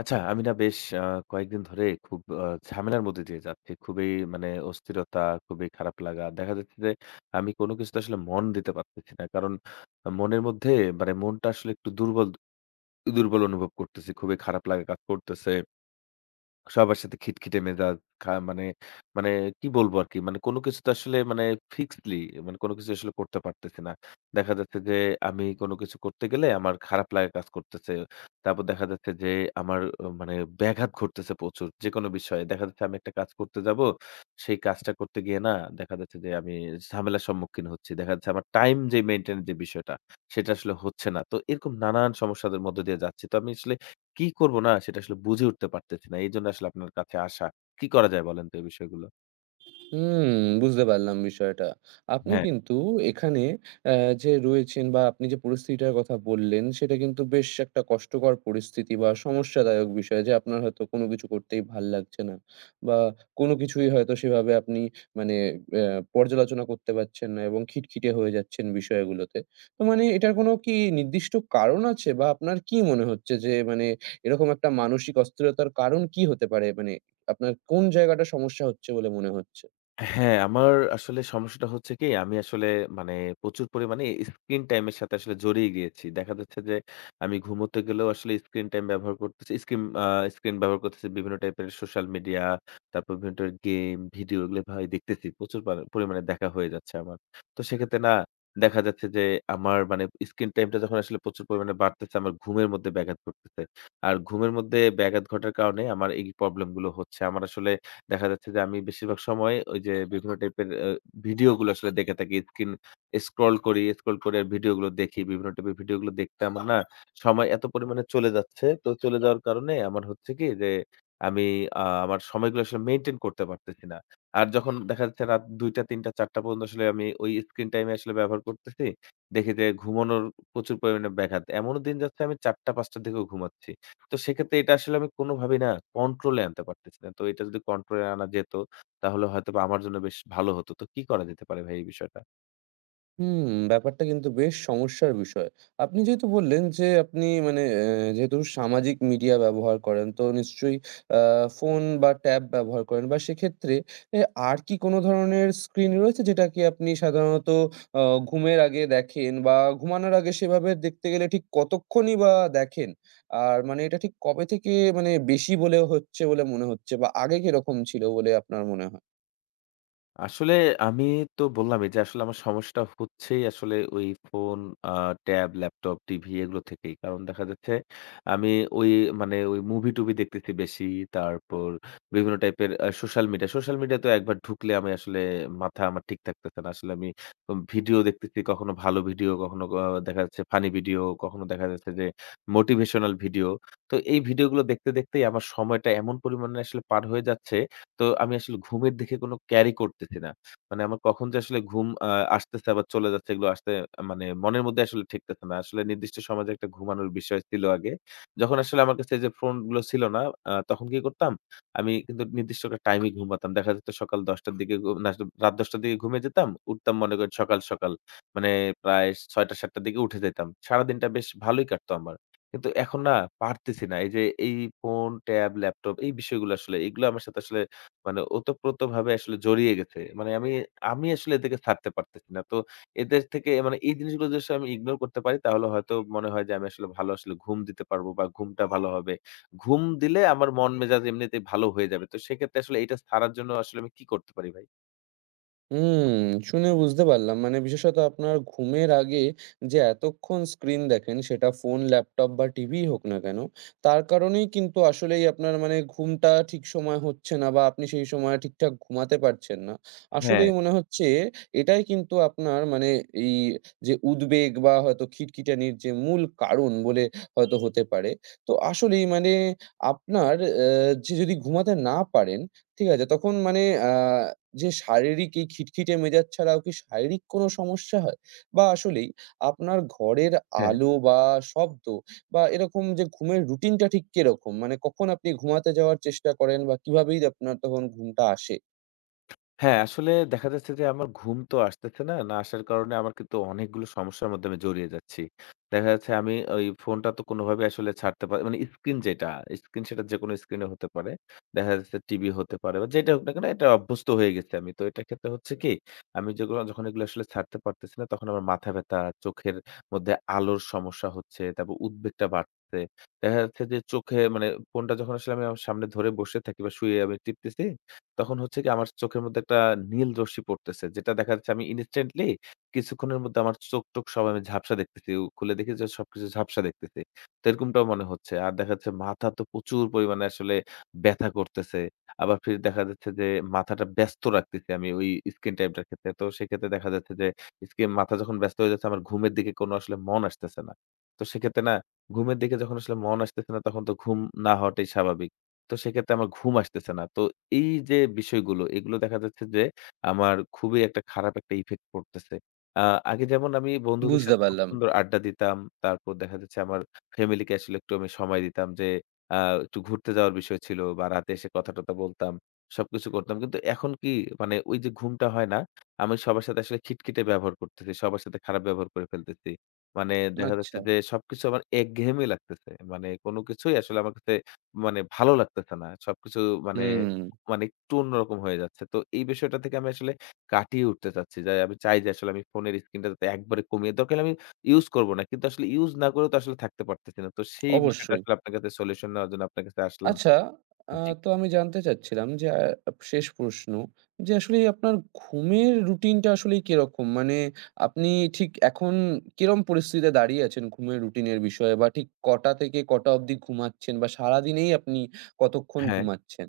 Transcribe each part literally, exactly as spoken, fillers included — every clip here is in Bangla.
আচ্ছা, আমি না বেশ আ কয়েকদিন ধরে খুব আ ঝামেলার মধ্যে দিয়ে যাচ্ছি। খুবই মানে অস্থিরতা, খুবই খারাপ লাগা। দেখা যাচ্ছে যে আমি কোনো কিছুতে আসলে মন দিতে পারতেছি না। কারণ মনের মধ্যে মানে মনটা আসলে একটু দুর্বল, দুর্বল অনুভব করতেছি। খুবই খারাপ লাগা কাজ করতেছে। সবার সাথে খিটখিটে মেজাজ খা মানে মানে কি বলবো আরকি? মানে কোন কিছুতে আসলে মানে ফিক্সডলি মানে কোন কিছু আসলে করতে পারতেছি না। দেখা যাচ্ছে যে আমি কোন কিছু করতে গেলে আমার খারাপ লাগা কাজ করতেছে। তারপর দেখা যাচ্ছে যে আমার অ মানে ব্যাঘাত ঘটতেছে প্রচুর। যেকোনো বিষয়ে। দেখা যাচ্ছে আমি একটা কাজ করতে যাবো। সেই কাজটা করতে গিয়ে না দেখা যাচ্ছে যে আমি ঝামেলার সম্মুখীন হচ্ছি। দেখা যাচ্ছে আমার টাইম যে মেইনটেইন যে বিষয়টা সেটা আসলে হচ্ছে না। তো এরকম নানান সমস্যাদের মধ্য দিয়ে যাচ্ছি। তো আমি আসলে কি করব না সেটা আসলে বুঝে উঠতে পারতেছি না। এইজন্য আসলে আপনার কাছে আসা। কি করা যায় বলেন তো এই বিষয়গুলো? হুম, বুঝতে পারলাম বিষয়টা। আপনি কিন্তু এখানে অ্যা যে রয়েছেন বা আপনি যে পরিস্থিতিটার কথা বললেন, সেটা কিন্তু বেশ একটা কষ্টকর পরিস্থিতি বা সমস্যাদায়ক বিষয় যে আপনার হয়তো কোনো কিছু করতেই ভাল লাগছে না বা কোনো কিছুই হয়তো সেভাবে আপনি মানে অ্যা পর্যালোচনা করতে পারছেন না এবং খিটখিটে হয়ে যাচ্ছেন বিষয়গুলোতে। তো মানে এটার কোনো কি নির্দিষ্ট কারণ আছে বা আপনার কি মনে হচ্ছে যে মানে এরকম একটা মানসিক অস্থিরতার কারণ কি হতে পারে? মানে আপনার কোন জায়গাটা সমস্যা হচ্ছে বলে মনে হচ্ছে? হ্যাঁ, আমার আসলে সমস্যাটা হচ্ছে কি আমি আসলে মানে প্রচুর পরিমাণে স্ক্রিন টাইম এর সাথে আসলে জড়িয়ে গিয়েছি। দেখা যাচ্ছে যে আমি ঘুমোতে গেলেও আসলে স্ক্রিন টাইম ব্যবহার করতেছি। স্ক্রিন আ স্ক্রিন ব্যবহার করতেছি বিভিন্ন টাইপের সোশ্যাল মিডিয়া, তারপর বিভিন্ন টাইপের গেম, ভিডিও এগুলো ভাই দেখতেছি। প্রচুর পা পরিমাণে দেখা হয়ে যাচ্ছে আমার। তো সেক্ষেত্রে না দেখা যাচ্ছে যে আমার মানে স্ক্রিন টাইমটা যখন আসলে প্রচুর পরিমাণে বাড়তেছে আমার ঘুমের মধ্যে ব্যাঘাত ঘটতেছে। আর ঘুমের মধ্যে ব্যাঘাত ঘটার কারণে আমার এই প্রবলেম গুলো হচ্ছে। আমার আসলে দেখা যাচ্ছে যে আমি বেশিরভাগ সময় ওই যে বিভিন্ন টাইপের আ ভিডিওগুলো আসলে দেখে থাকি। স্কিন স্ক্রল করি, স্ক্রল করে ভিডিওগুলো দেখি। বিভিন্ন টাইপের ভিডিওগুলো দেখতে আমার না সময় এত পরিমাণে চলে যাচ্ছে। তো চলে যাওয়ার কারণে আমার হচ্ছে কি যে আমি আ আমার সময়গুলো আসলে মেইনটেইন করতে পারতেছি না। আর যখন দেখা যাচ্ছে রাত দুইটা, তিনটা, চারটা পর্যন্ত আসলে আমি ওই স্ক্রিন টাইম এ আসলে ব্যবহার করতেছি। দেখি যে ঘুমানোর প্রচুর পরিমাণে ব্যাঘাত। এমনও দিন যাচ্ছে আমি চারটা, পাঁচটা র দিকেও ঘুমাচ্ছি। তো সেক্ষেত্রে এটা আসলে আমি কোনোভাবেই না কন্ট্রোলে আনতে পারতেছি না। তো এটা যদি কন্ট্রোলে আনা যেত, তাহলে হয়তোবা আমার জন্য বেশ ভালো হতো। তো কি করা যেতে পারে ভাই এই বিষয়টা? হুম, ব্যাপারটা কিন্তু বেশ সমস্যার বিষয়। আপনি যেহেতু বললেন যে আপনি মানে অ্যা যেহেতু সামাজিক মিডিয়া ব্যবহার করেন, তো নিশ্চয়ই আ ফোন বা ট্যাব ব্যবহার করেন বা সেক্ষেত্রে এ আর কি কোনো ধরনের স্ক্রিন রয়েছে যেটা কি আপনি সাধারণত আ ঘুমের আগে দেখেন বা ঘুমানোর আগে সেভাবে দেখতে গেলে ঠিক কতক্ষণই বা দেখেন? আর মানে এটা ঠিক কবে থেকে মানে বেশি বলে হচ্ছে বলে মনে হচ্ছে বা আগে কিরকম ছিল বলে আপনার মনে হয়? আসলে আমি তো বললামই যে আসলে আমার সমস্যাটা হচ্ছেই আসলে ওই ফোন, আ ট্যাব, ল্যাপটপ, টিভি এগুলো থেকেই। কারণ দেখা যাচ্ছে আমি ওই মানে ওই মুভি-টুভি দেখতেছি বেশি। তারপর বিভিন্ন টাইপের আ সোশ্যাল মিডিয়া। সোশ্যাল মিডিয়া তো একবার ঢুকলে আমি আসলে মাথা আমার ঠিক থাকতেছে না। আসলে আমি উম ভিডিও দেখতেছি, কখনো ভালো ভিডিও, কখনো ক দেখা যাচ্ছে ফানি ভিডিও, কখনো দেখা যাচ্ছে যে মোটিভেশনাল ভিডিও। তো এই ভিডিওগুলো দেখতে, দেখতেই আমার সময়টা এমন পরিমাণে আসলে পার হয়ে যাচ্ছে তো আমি আসলে ঘুমের দিকে কোনো ক্যারি করতেছি না। মানে আমার কখন যে আসলে ঘুম আ আসতেছে আবার চলে যাচ্ছে এগুলো আসতে মানে মনের মধ্যে আসলে ঠেকতেছে না। আসলে নির্দিষ্ট সময় যে একটা ঘুমানোর বিষয় ছিল আগে। যখন আসলে আমার কাছে এই যে ফোনগুলো ছিল না আ তখন কি করতাম? আমি কিন্তু নির্দিষ্ট একটা টাইমে ঘুমাতাম। দেখা যেত সকাল দশটা র দিকে ঘু না রাত দশটা র দিকে ঘুমিয়ে যেতাম। উঠতাম মনে করেন সকাল, সকাল। মানে প্রায় ছয়টা থেকে সাতটা র দিকে উঠে যেতাম। সারাদিনটা বেশ ভালোই কাটতো আমার। কিন্তু এখন না পারতেছি না। এই যে এই ফোন, ট্যাব, ল্যাপটপ এই বিষয়গুলো আসলে এগুলো আমার সাথে আসলে মানে ওতপ্রোতভাবে আসলে জড়িয়ে গেছে। মানে আমি, আমি আসলে এদেরকে ছাড়তে পারতেছি না। তো এদের থেকে মানে এই জিনিসগুলো যদি আসলে আমি ইগনোর করতে পারি তাহলে হয়তো মনে হয় যে আমি আসলে ভালো আসলে ঘুম দিতে পারবো বা ঘুমটা ভালো হবে। ঘুম দিলে আমার মন মেজাজ এমনিতেই ভালো হয়ে যাবে। তো সেক্ষেত্রে আসলে এটা ছাড়ার জন্য আসলে আমি কি করতে পারি ভাই? হুম, শুনে বুঝতে পারলাম। মানে বিশেষত আপনার ঘুমের আগে যে এতক্ষণ স্ক্রিন দেখেন সেটা ফোন, ল্যাপটপ বা টিভিই হোক না কেন, তার কারণেই কিন্তু আসলেই আপনার মানে ঘুমটা ঠিক সময়ে হচ্ছে না বা আপনি সেই সময়ে ঠিকঠাক ঘুমাতে পারছেন না। হ্যাঁ, আসলেই মনে হচ্ছে এটাই কিন্তু আপনার মানে এই যে উদ্বেগ বা হয়তো খিটখিটানির যে মূল কারণ বলে হয়তো হতে পারে। তো আসলেই মানে আপনার অ্যা যে যদি ঘুমাতে না পারেন, ঠিক আছে? তখন মানে আ যে শারীরিক এই খিটখিটে মেজাজ ছাড়াও কি শারীরিক কোনো সমস্যা হয়? বা আসলেই আপনার ঘরের হ্যাঁ। আলো বা শব্দ বা এরকম যে ঘুমের রুটিনটা ঠিক কিরকম? মানে কখন আপনি ঘুমাতে যাওয়ার চেষ্টা করেন বা কিভাবেই আপনার তখন ঘুমটা আসে? হ্যাঁ, আসলে দেখা যাচ্ছে যে আমার ঘুম তো আসতেছে না। না আসার কারণে আমার কিন্তু অনেকগুলো সমস্যার মধ্যে আমি জড়িয়ে যাচ্ছি। দেখা যাচ্ছে আমি ওই ফোনটা তো কোনোভাবে আসলে ছাড়তে পার মানে স্ক্রিন যেটা, স্ক্রিন সেটা যেকোনো স্ক্রিনে হতে পারে। দেখা যাচ্ছে টিভি হতে পারে বা যেটা হোক না কেন এটা অভ্যস্ত হয়ে গেছি আমি। তো এটার ক্ষেত্রে হচ্ছে কি আমি যেগুলো যখন এগুলো আসলে ছাড়তে পারতেছি না তখন আমার মাথা ব্যথা, চোখের মধ্যে আলোর সমস্যা হচ্ছে, তারপর উদ্বেগটা বাড়ছে। দেখা যাচ্ছে যে চোখে মানে ফোনটা যখন আসলে আমি আমার সামনে ধরে বসে থাকি বা শুয়ে আমি টিপতেছি তখন হচ্ছে কি আমার চোখের মধ্যে একটা নীল রশ্মি পড়তেছে। যেটা দেখা যাচ্ছে আমি ইনস্ট্যান্টলি কিছুক্ষণের মধ্যে আমার চোখ-টোখ সব আমি ঝাপসা দেখতেছি। উ খুলে দেখি যে সবকিছু ঝাপসা দেখতেছি। তো এরকমটাও মনে হচ্ছে। আর দেখা যাচ্ছে মাথা তো প্রচুর পরিমাণে আসলে ব্যথা করতেছে। আবার ফির দেখা যাচ্ছে যে মাথাটা ব্যস্ত রাখতেছি আমি ওই স্ক্রিন টাইমটার ক্ষেত্রে। তো সেক্ষেত্রে দেখা যাচ্ছে যে স্ক্রিন মাথা যখন ব্যস্ত হয়ে যাচ্ছে আমার ঘুমের দিকে কোনো আসলে মন আসতেছে না। তো সেক্ষেত্রে না ঘুমের দিকে যখন আসলে মন আসতেছে না তখন তো ঘুম না হওয়াটাই স্বাভাবিক। তো সেক্ষেত্রে আমার ঘুম আসতেছে না। তো এই যে বিষয়গুলো, এগুলো দেখা যাচ্ছে যে আমার খুবই একটা খারাপ একটা ইফেক্ট পড়তেছে। আ আগে যেমন আমি বন্ধুদের বুঝতে সাথে খুব পারলাম। সুন্দর আড্ডা দিতাম। তারপর দেখা যাচ্ছে আমার ফ্যামিলিকে আসলে একটু আমি সময় দিতাম যে আ একটু ঘুরতে যাওয়ার বিষয় ছিল বা রাতে এসে কথা-টথা বলতাম। সবকিছু করতাম। কিন্তু এখন কি মানে ওই যে ঘুমটা হয় না, আমি সবার সাথে আসলে খিটখিটে ব্যবহার করতেছি। সবার সাথে খারাপ ব্যবহার করে ফেলতেছি। মানে দেখা যাচ্ছে আচ্ছা। যে সবকিছু আমার একঘেয়েমি লাগতেছে। মানে কোন কিছুই আসলে আমার কাছে মানে ভালো লাগতেছে না। সবকিছু মানে, হুম, মানে একটু অন্যরকম হয়ে যাচ্ছে। তো এই বিষয়টা থেকে আমি আসলে কাটিয়ে উঠতে চাচ্ছি। যে আমি চাই যে আসলে আমি ফোনের স্ক্রিনটা যাতে একবারে কমিয়ে দরকার হলে আমি ইউজ করব না। কিন্তু আসলে ইউজ না করেও তো আসলে থাকতে পারতেছি না। তো সেই বিষয়টা অবশ্যই। আসলে আপনার কাছে সলিউশন নেওয়ার জন্য আপনার কাছে আসলাম। আচ্ছা, আ জি। তো আমি জানতে চাচ্ছিলাম যে আ শেষ প্রশ্ন যে আসলে আপনার ঘুমের রুটিনটা আসলে কিরকম? মানে আপনি ঠিক এখন কিরম পরিস্থিতিতে দাঁড়িয়ে আছেন ঘুমের রুটিনের বিষয়ে বা ঠিক কটা থেকে কটা অবধি ঘুমাচ্ছেন বা সারাদিনেই আপনি কতক্ষণ হ্যাঁ। ঘুমাচ্ছেন?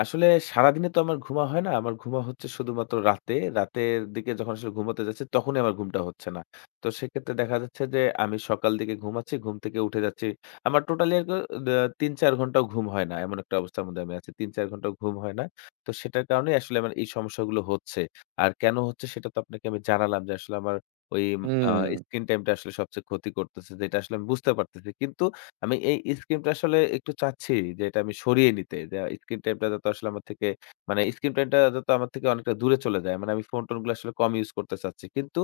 আসলে সারাদিনে তো আমার ঘুমা হয় না। আমার ঘুমা হচ্ছে শুধুমাত্র রাতে। রাতের দিকে যখন আসলে ঘুমোতে যাচ্ছি, তখনই আমার ঘুমটা হচ্ছে না। তো সেক্ষেত্রে দেখা যাচ্ছে যে, আমি সকাল দিকে ঘুমাচ্ছি, ঘুম থেকে উঠে যাচ্ছি। আমার টোটালি আরকি দা তিন চার ঘন্টাও ঘুম হয় না। এমন একটা অবস্থার মধ্যে আমি আছি। তিন চার ঘন্টাও ঘুম হয় না। তো সেটার কারণেই আসলে আমার এই সমস্যাগুলো হচ্ছে। আর কেন হচ্ছে সেটা তো আপনাকে আমি জানালাম যে, আসলে আমার ওই আ হুম। স্ক্রিন টাইমটা আসলে সবচেয়ে ক্ষতি করতেছে। যেটা আসলে আমি বুঝতে পারতেছি। কিন্তু আমি এই স্ক্রিন টা আসলে একটু চাচ্ছি যে এটা আমি সরিয়ে নিতে। যে স্ক্রিন টাইম টা যাতে আসলে আমার থেকে মানে স্ক্রিন টাইম টা যাতে আমার থেকে অনেকটা দূরে চলে যায়। মানে আমি ফোন-টোন গুলো আসলে কম ইউজ করতে চাচ্ছি। কিন্তু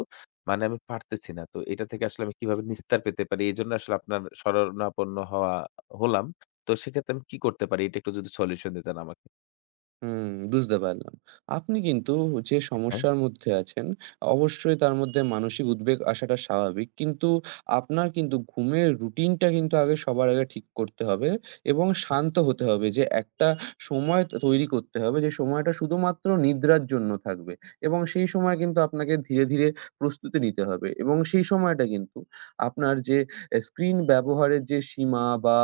মানে আমি পারতেছি না। তো এটা থেকে আসলে আমি কিভাবে নিস্তার পেতে পারি? এজন্য আসলে আপনার শরণাপন্ন হওয়া হলাম। তো সেক্ষেত্রে আমি কি করতে পারি? এটা একটু যদি সলিউশন দিতেন আমাকে। হুম, বুঝতে পারলাম। আপনি কিন্তু যে হ্যাঁ, সমস্যার মধ্যে আছেন, অবশ্যই তার মধ্যে মানসিক উদ্বেগ আসাটা স্বাভাবিক। কিন্তু আপনার কিন্তু ঘুমের রুটিনটা কিন্তু আগে সবার আগে ঠিক করতে হবে এবং শান্ত হতে হবে যে একটা সময় ত তৈরি করতে হবে যে সময়টা শুধুমাত্র নিদ্রার জন্য থাকবে। এবং সেই সময় কিন্তু আপনাকে ধীরে, ধীরে প্রস্তুতি নিতে হবে। এবং সেই সময়টা কিন্তু আপনার যে এ স্ক্রিন ব্যবহারের যে সীমা বা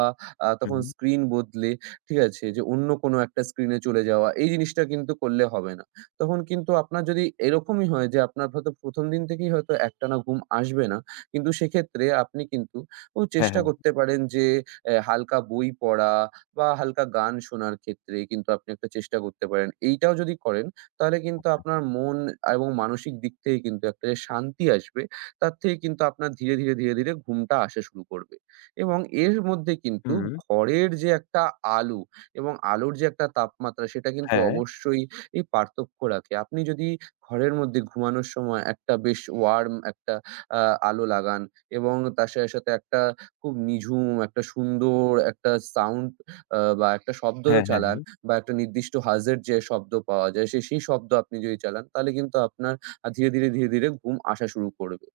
আ তখন হুম, স্ক্রিন বদলে ঠিক আছে? যে অন্য কোনো একটা স্ক্রিনে চলে যাওয়া, এই জিনিসটা কিন্তু করলে হবে না। তখন কিন্তু আপনার যদি এরকমই হয় যে আপনার হয়তো প্রথম দিন থেকেই হয়তো একটানা ঘুম আসবে না। কিন্তু সেক্ষেত্রে আপনি কিন্তু উ হ্যাঁ, চেষ্টা হ্যাঁ, করতে পারেন যে অ্যা হালকা বই পড়া বা হালকা গান শোনার ক্ষেত্রে কিন্তু আপনি একটা চেষ্টা করতে পারেন। এইটাও যদি করেন তাহলে কিন্তু আচ্ছা। আপনার মন এবং মানসিক দিক থেকে কিন্তু একটা যে শান্তি আসবে, তার থেকে কিন্তু আপনার ধীরে, ধীরে, ধীরে, ধীরে ঘুমটা আসা শুরু করবে। এবং এর মধ্যে কিন্তু হুম। ঘরের যে একটা আলো এবং আলোর যে একটা তাপমাত্রা সেটা কিন্তু হ্যাঁ, অবশ্যই ই পার্থক্য রাখে। আপনি যদি ঘরের মধ্যে ঘুমানোর সময় একটা বেশ ওয়ার্ম একটা আ আলো লাগান এবং তার সাথে, সাথে একটা খুব নিঝুম একটা সুন্দর একটা সাউন্ড আ বা একটা শব্দ হ্যাঁ, হ্যাঁ, চালান হ্যাঁ। বা একটা নির্দিষ্ট হাজের যে শব্দ পাওয়া যায় সে সেই শব্দ আপনি যদি চালান তাহলে কিন্তু আপনার আ ধীরে, ধীরে, ধীরে, ধীরে ঘুম আসা শুরু করবে।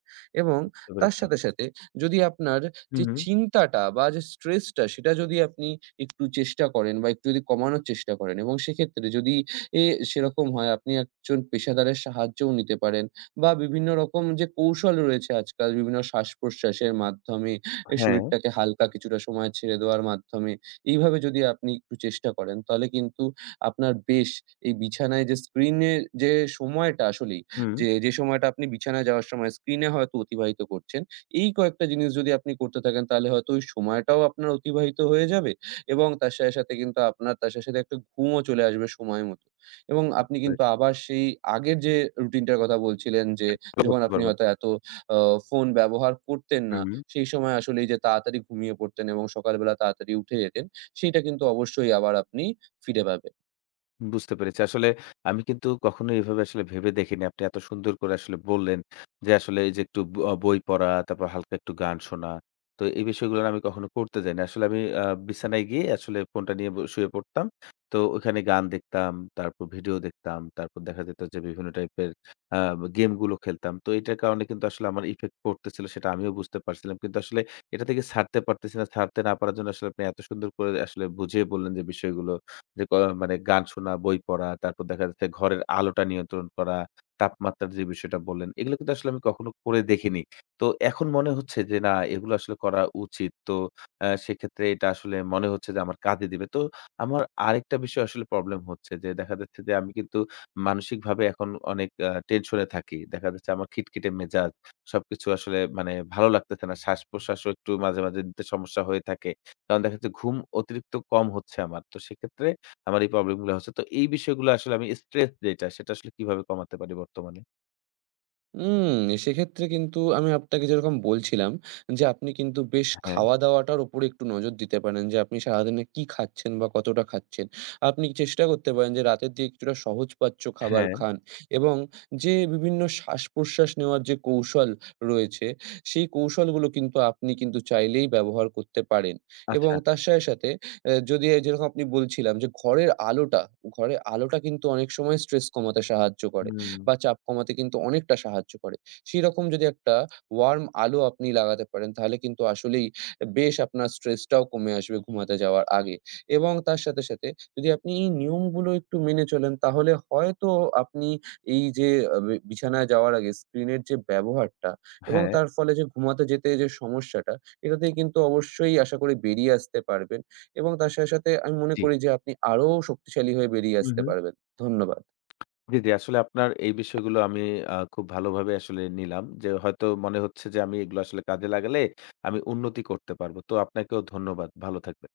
এবং বুঝতে তার পেরেছি। সাথে, সাথে, যদি আপনার যে হুম, চিন্তাটা বা যে স্ট্রেসটা সেটা যদি আপনি একটু চেষ্টা করেন বা একটু যদি কমানোর চেষ্টা করেন এবং সেক্ষেত্রে যদি এ সেরকম হয় আপনি একজন পেশাদারের সাহায্যও নিতে পারেন বা বিভিন্ন রকম যে কৌশল রয়েছে আজকাল বিভিন্ন শ্বাস-প্রশ্বাসের মাধ্যমে এ হ্যাঁ, শরীরটাকে হালকা কিছুটা সময় ছেড়ে দেওয়ার মাধ্যমে এইভাবে যদি আপনি একটু চেষ্টা করেন তাহলে কিন্তু আপনার বেশ এই বিছানায় যে স্ক্রিনে যে সময়টা আসলেই হুম, হুম। যে, যে সময়টা আপনি বিছানায় যাওয়ার সময় স্ক্রিনে হয়তো অতিবাহিত করছেন, এই কয়েকটা জিনিস যদি আপনি করতে থাকেন তাহলে হয়তো ওই সময়টাও আপনার অতিবাহিত হয়ে যাবে এবং তার সাথে, সাথে কিন্তু আপনার তার সাথে, সাথে একটা ঘুমও চলে আসবে সময় মতো। এবং বুঝতে আপনি কিন্তু পেরেছি। আবার সেই আগের যে রুটিনটার কথা বলছিলেন যে, ভালো যখন করতে আপনি পারবো। হয়তো এত আ ফোন ব্যবহার করতেন না, হুম। সেই সময় আসলে এই যে তাড়াতাড়ি ঘুমিয়ে পড়তেন এবং সকালবেলা তাড়াতাড়ি উঠে যেতেন, সেইটা কিন্তু অবশ্যই আবার আপনি ফিরে পাবেন। বুঝতে পেরেছি। আসলে আমি কিন্তু কখনো এভাবে আসলে ভেবে দেখিনি। আপনি এত সুন্দর করে আসলে বললেন যে, আসলে এই যে একটু ব আহ বই পড়া, তারপর হালকা একটু গান শোনা। তো এই বিষয়গুলো না আমি কখনো করতে যাইনি। আসলে আমি আ বিছানায় গিয়ে আসলে ফোনটা নিয়ে ব শুয়ে পড়তাম। তো ওখানে গান দেখতাম, তারপর ভিডিও দেখতাম, তারপর দেখা যেত যে বিভিন্ন টাইপের আ গেমগুলো খেলতাম। তো এটার কারণে কিন্তু আসলে আমার ইফেক্ট পড়তেছিল সেটা আমিও বুঝতে পারছিলাম। কিন্তু আসলে এটা থেকে ছাড়তে পারতেছি না। ছাড়তে না পারার জন্য আসলে আপনি এত সুন্দর করে আসলে বুঝিয়ে বললেন যে বিষয়গুলো। যে ক মানে গান শোনা, বই পড়া, তারপর দেখা যাচ্ছে ঘরের আলোটা নিয়ন্ত্রণ করা, তাপমাত্রার যে বিষয়টা বললেন, এগুলো কিন্তু আসলে আমি কখনো করে দেখিনি। তো এখন মনে হচ্ছে যে না এগুলো আসলে করা উচিত। তো আ সেক্ষেত্রে এটা আসলে মনে হচ্ছে যে আমার কাজে দিবে। তো আমার আরেকটা বিষয় আসলে প্রবলেম হচ্ছে যে দেখা যাচ্ছে যে আমি কিন্তু মানসিকভাবে এখন অনেক আ টেনশনে থাকি। দেখা যাচ্ছে আমার খিটখিটে মেজাজ, সবকিছু আসলে মানে ভালো লাগতেছে না। শ্বাস-প্রশ্বাসও একটু মাঝে, মাঝে নিতে সমস্যা হয়ে থাকে। কারণ দেখা যাচ্ছে ঘুম অতিরিক্ত কম হচ্ছে আমার। তো সেক্ষেত্রে আমার এই প্রবলেম গুলো হচ্ছে। তো এই বিষয়গুলো আসলে আমি স্ট্রেস যেটা সেটা আসলে কিভাবে কমাতে পারি বর্তমানে? উম সেক্ষেত্রে কিন্তু আমি আপনাকে যেরকম বলছিলাম যে, আপনি কিন্তু বেশ হ্যাঁ, খাওয়া-দাওয়াটার উপরে একটু নজর দিতে পারেন যে, আপনি সারাদিনে কি খাচ্ছেন বা কতটা খাচ্ছেন। আপনি চেষ্টা করতে পারেন যে, রাতের দিকে কিছুটা সহজপাচ্য খাবার হ্যাঁ, খান এবং যে বিভিন্ন শ্বাস-প্রশ্বাস নেওয়ার যে কৌশল রয়েছে, সেই কৌশলগুলো কিন্তু আপনি কিন্তু চাইলেই ব্যবহার করতে পারেন। এবং আচ্ছা। তার সাথে, সাথে অ্যা যদি এই যেরকম আপনি বলছিলাম যে, ঘরের আলোটা, ঘরের আলোটা কিন্তু অনেক সময় স্ট্রেস কমাতে সাহায্য করে। হুম। বা চাপ কমাতে কিন্তু অনেকটা সাহায্য করে। সেরকম যদি একটা ওয়ার্ম আলো আপনি লাগাতে পারেন তাহলে কিন্তু আসলেই বেশ আপনার স্ট্রেসটাও কমে আসবে ঘুমাতে যাওয়ার আগে। এবং তার সাথে, সাথে যদি আপনি এই নিয়মগুলো একটু মেনে চলেন তাহলে হয়তো আপনি এই যে আ বি বিছানায় যাওয়ার আগে স্ক্রিনের যে ব্যবহারটা এবং হ্যাঁ, তার ফলে যে ঘুমাতে যেতে যে সমস্যাটা, এটা থেকে কিন্তু অবশ্যই আশা করি বেরিয়ে আসতে পারবেন এবং তার সাথে, সাথে আমি মনে জি। করি যে আপনি আরো শক্তিশালী হয়ে বেরিয়ে হুম, আসতে হুম। পারবেন। ধন্যবাদ। জি, জি। আসলে আপনার এই বিষয়গুলো আমি আ খুব ভালোভাবে আসলে নিলাম। যে হয়তো মনে হচ্ছে যে আমি এগুলো আসলে কাজে লাগালে আমি উন্নতি করতে পারব। তো আপনাকেও ধন্যবাদ। ভালো থাকবেন।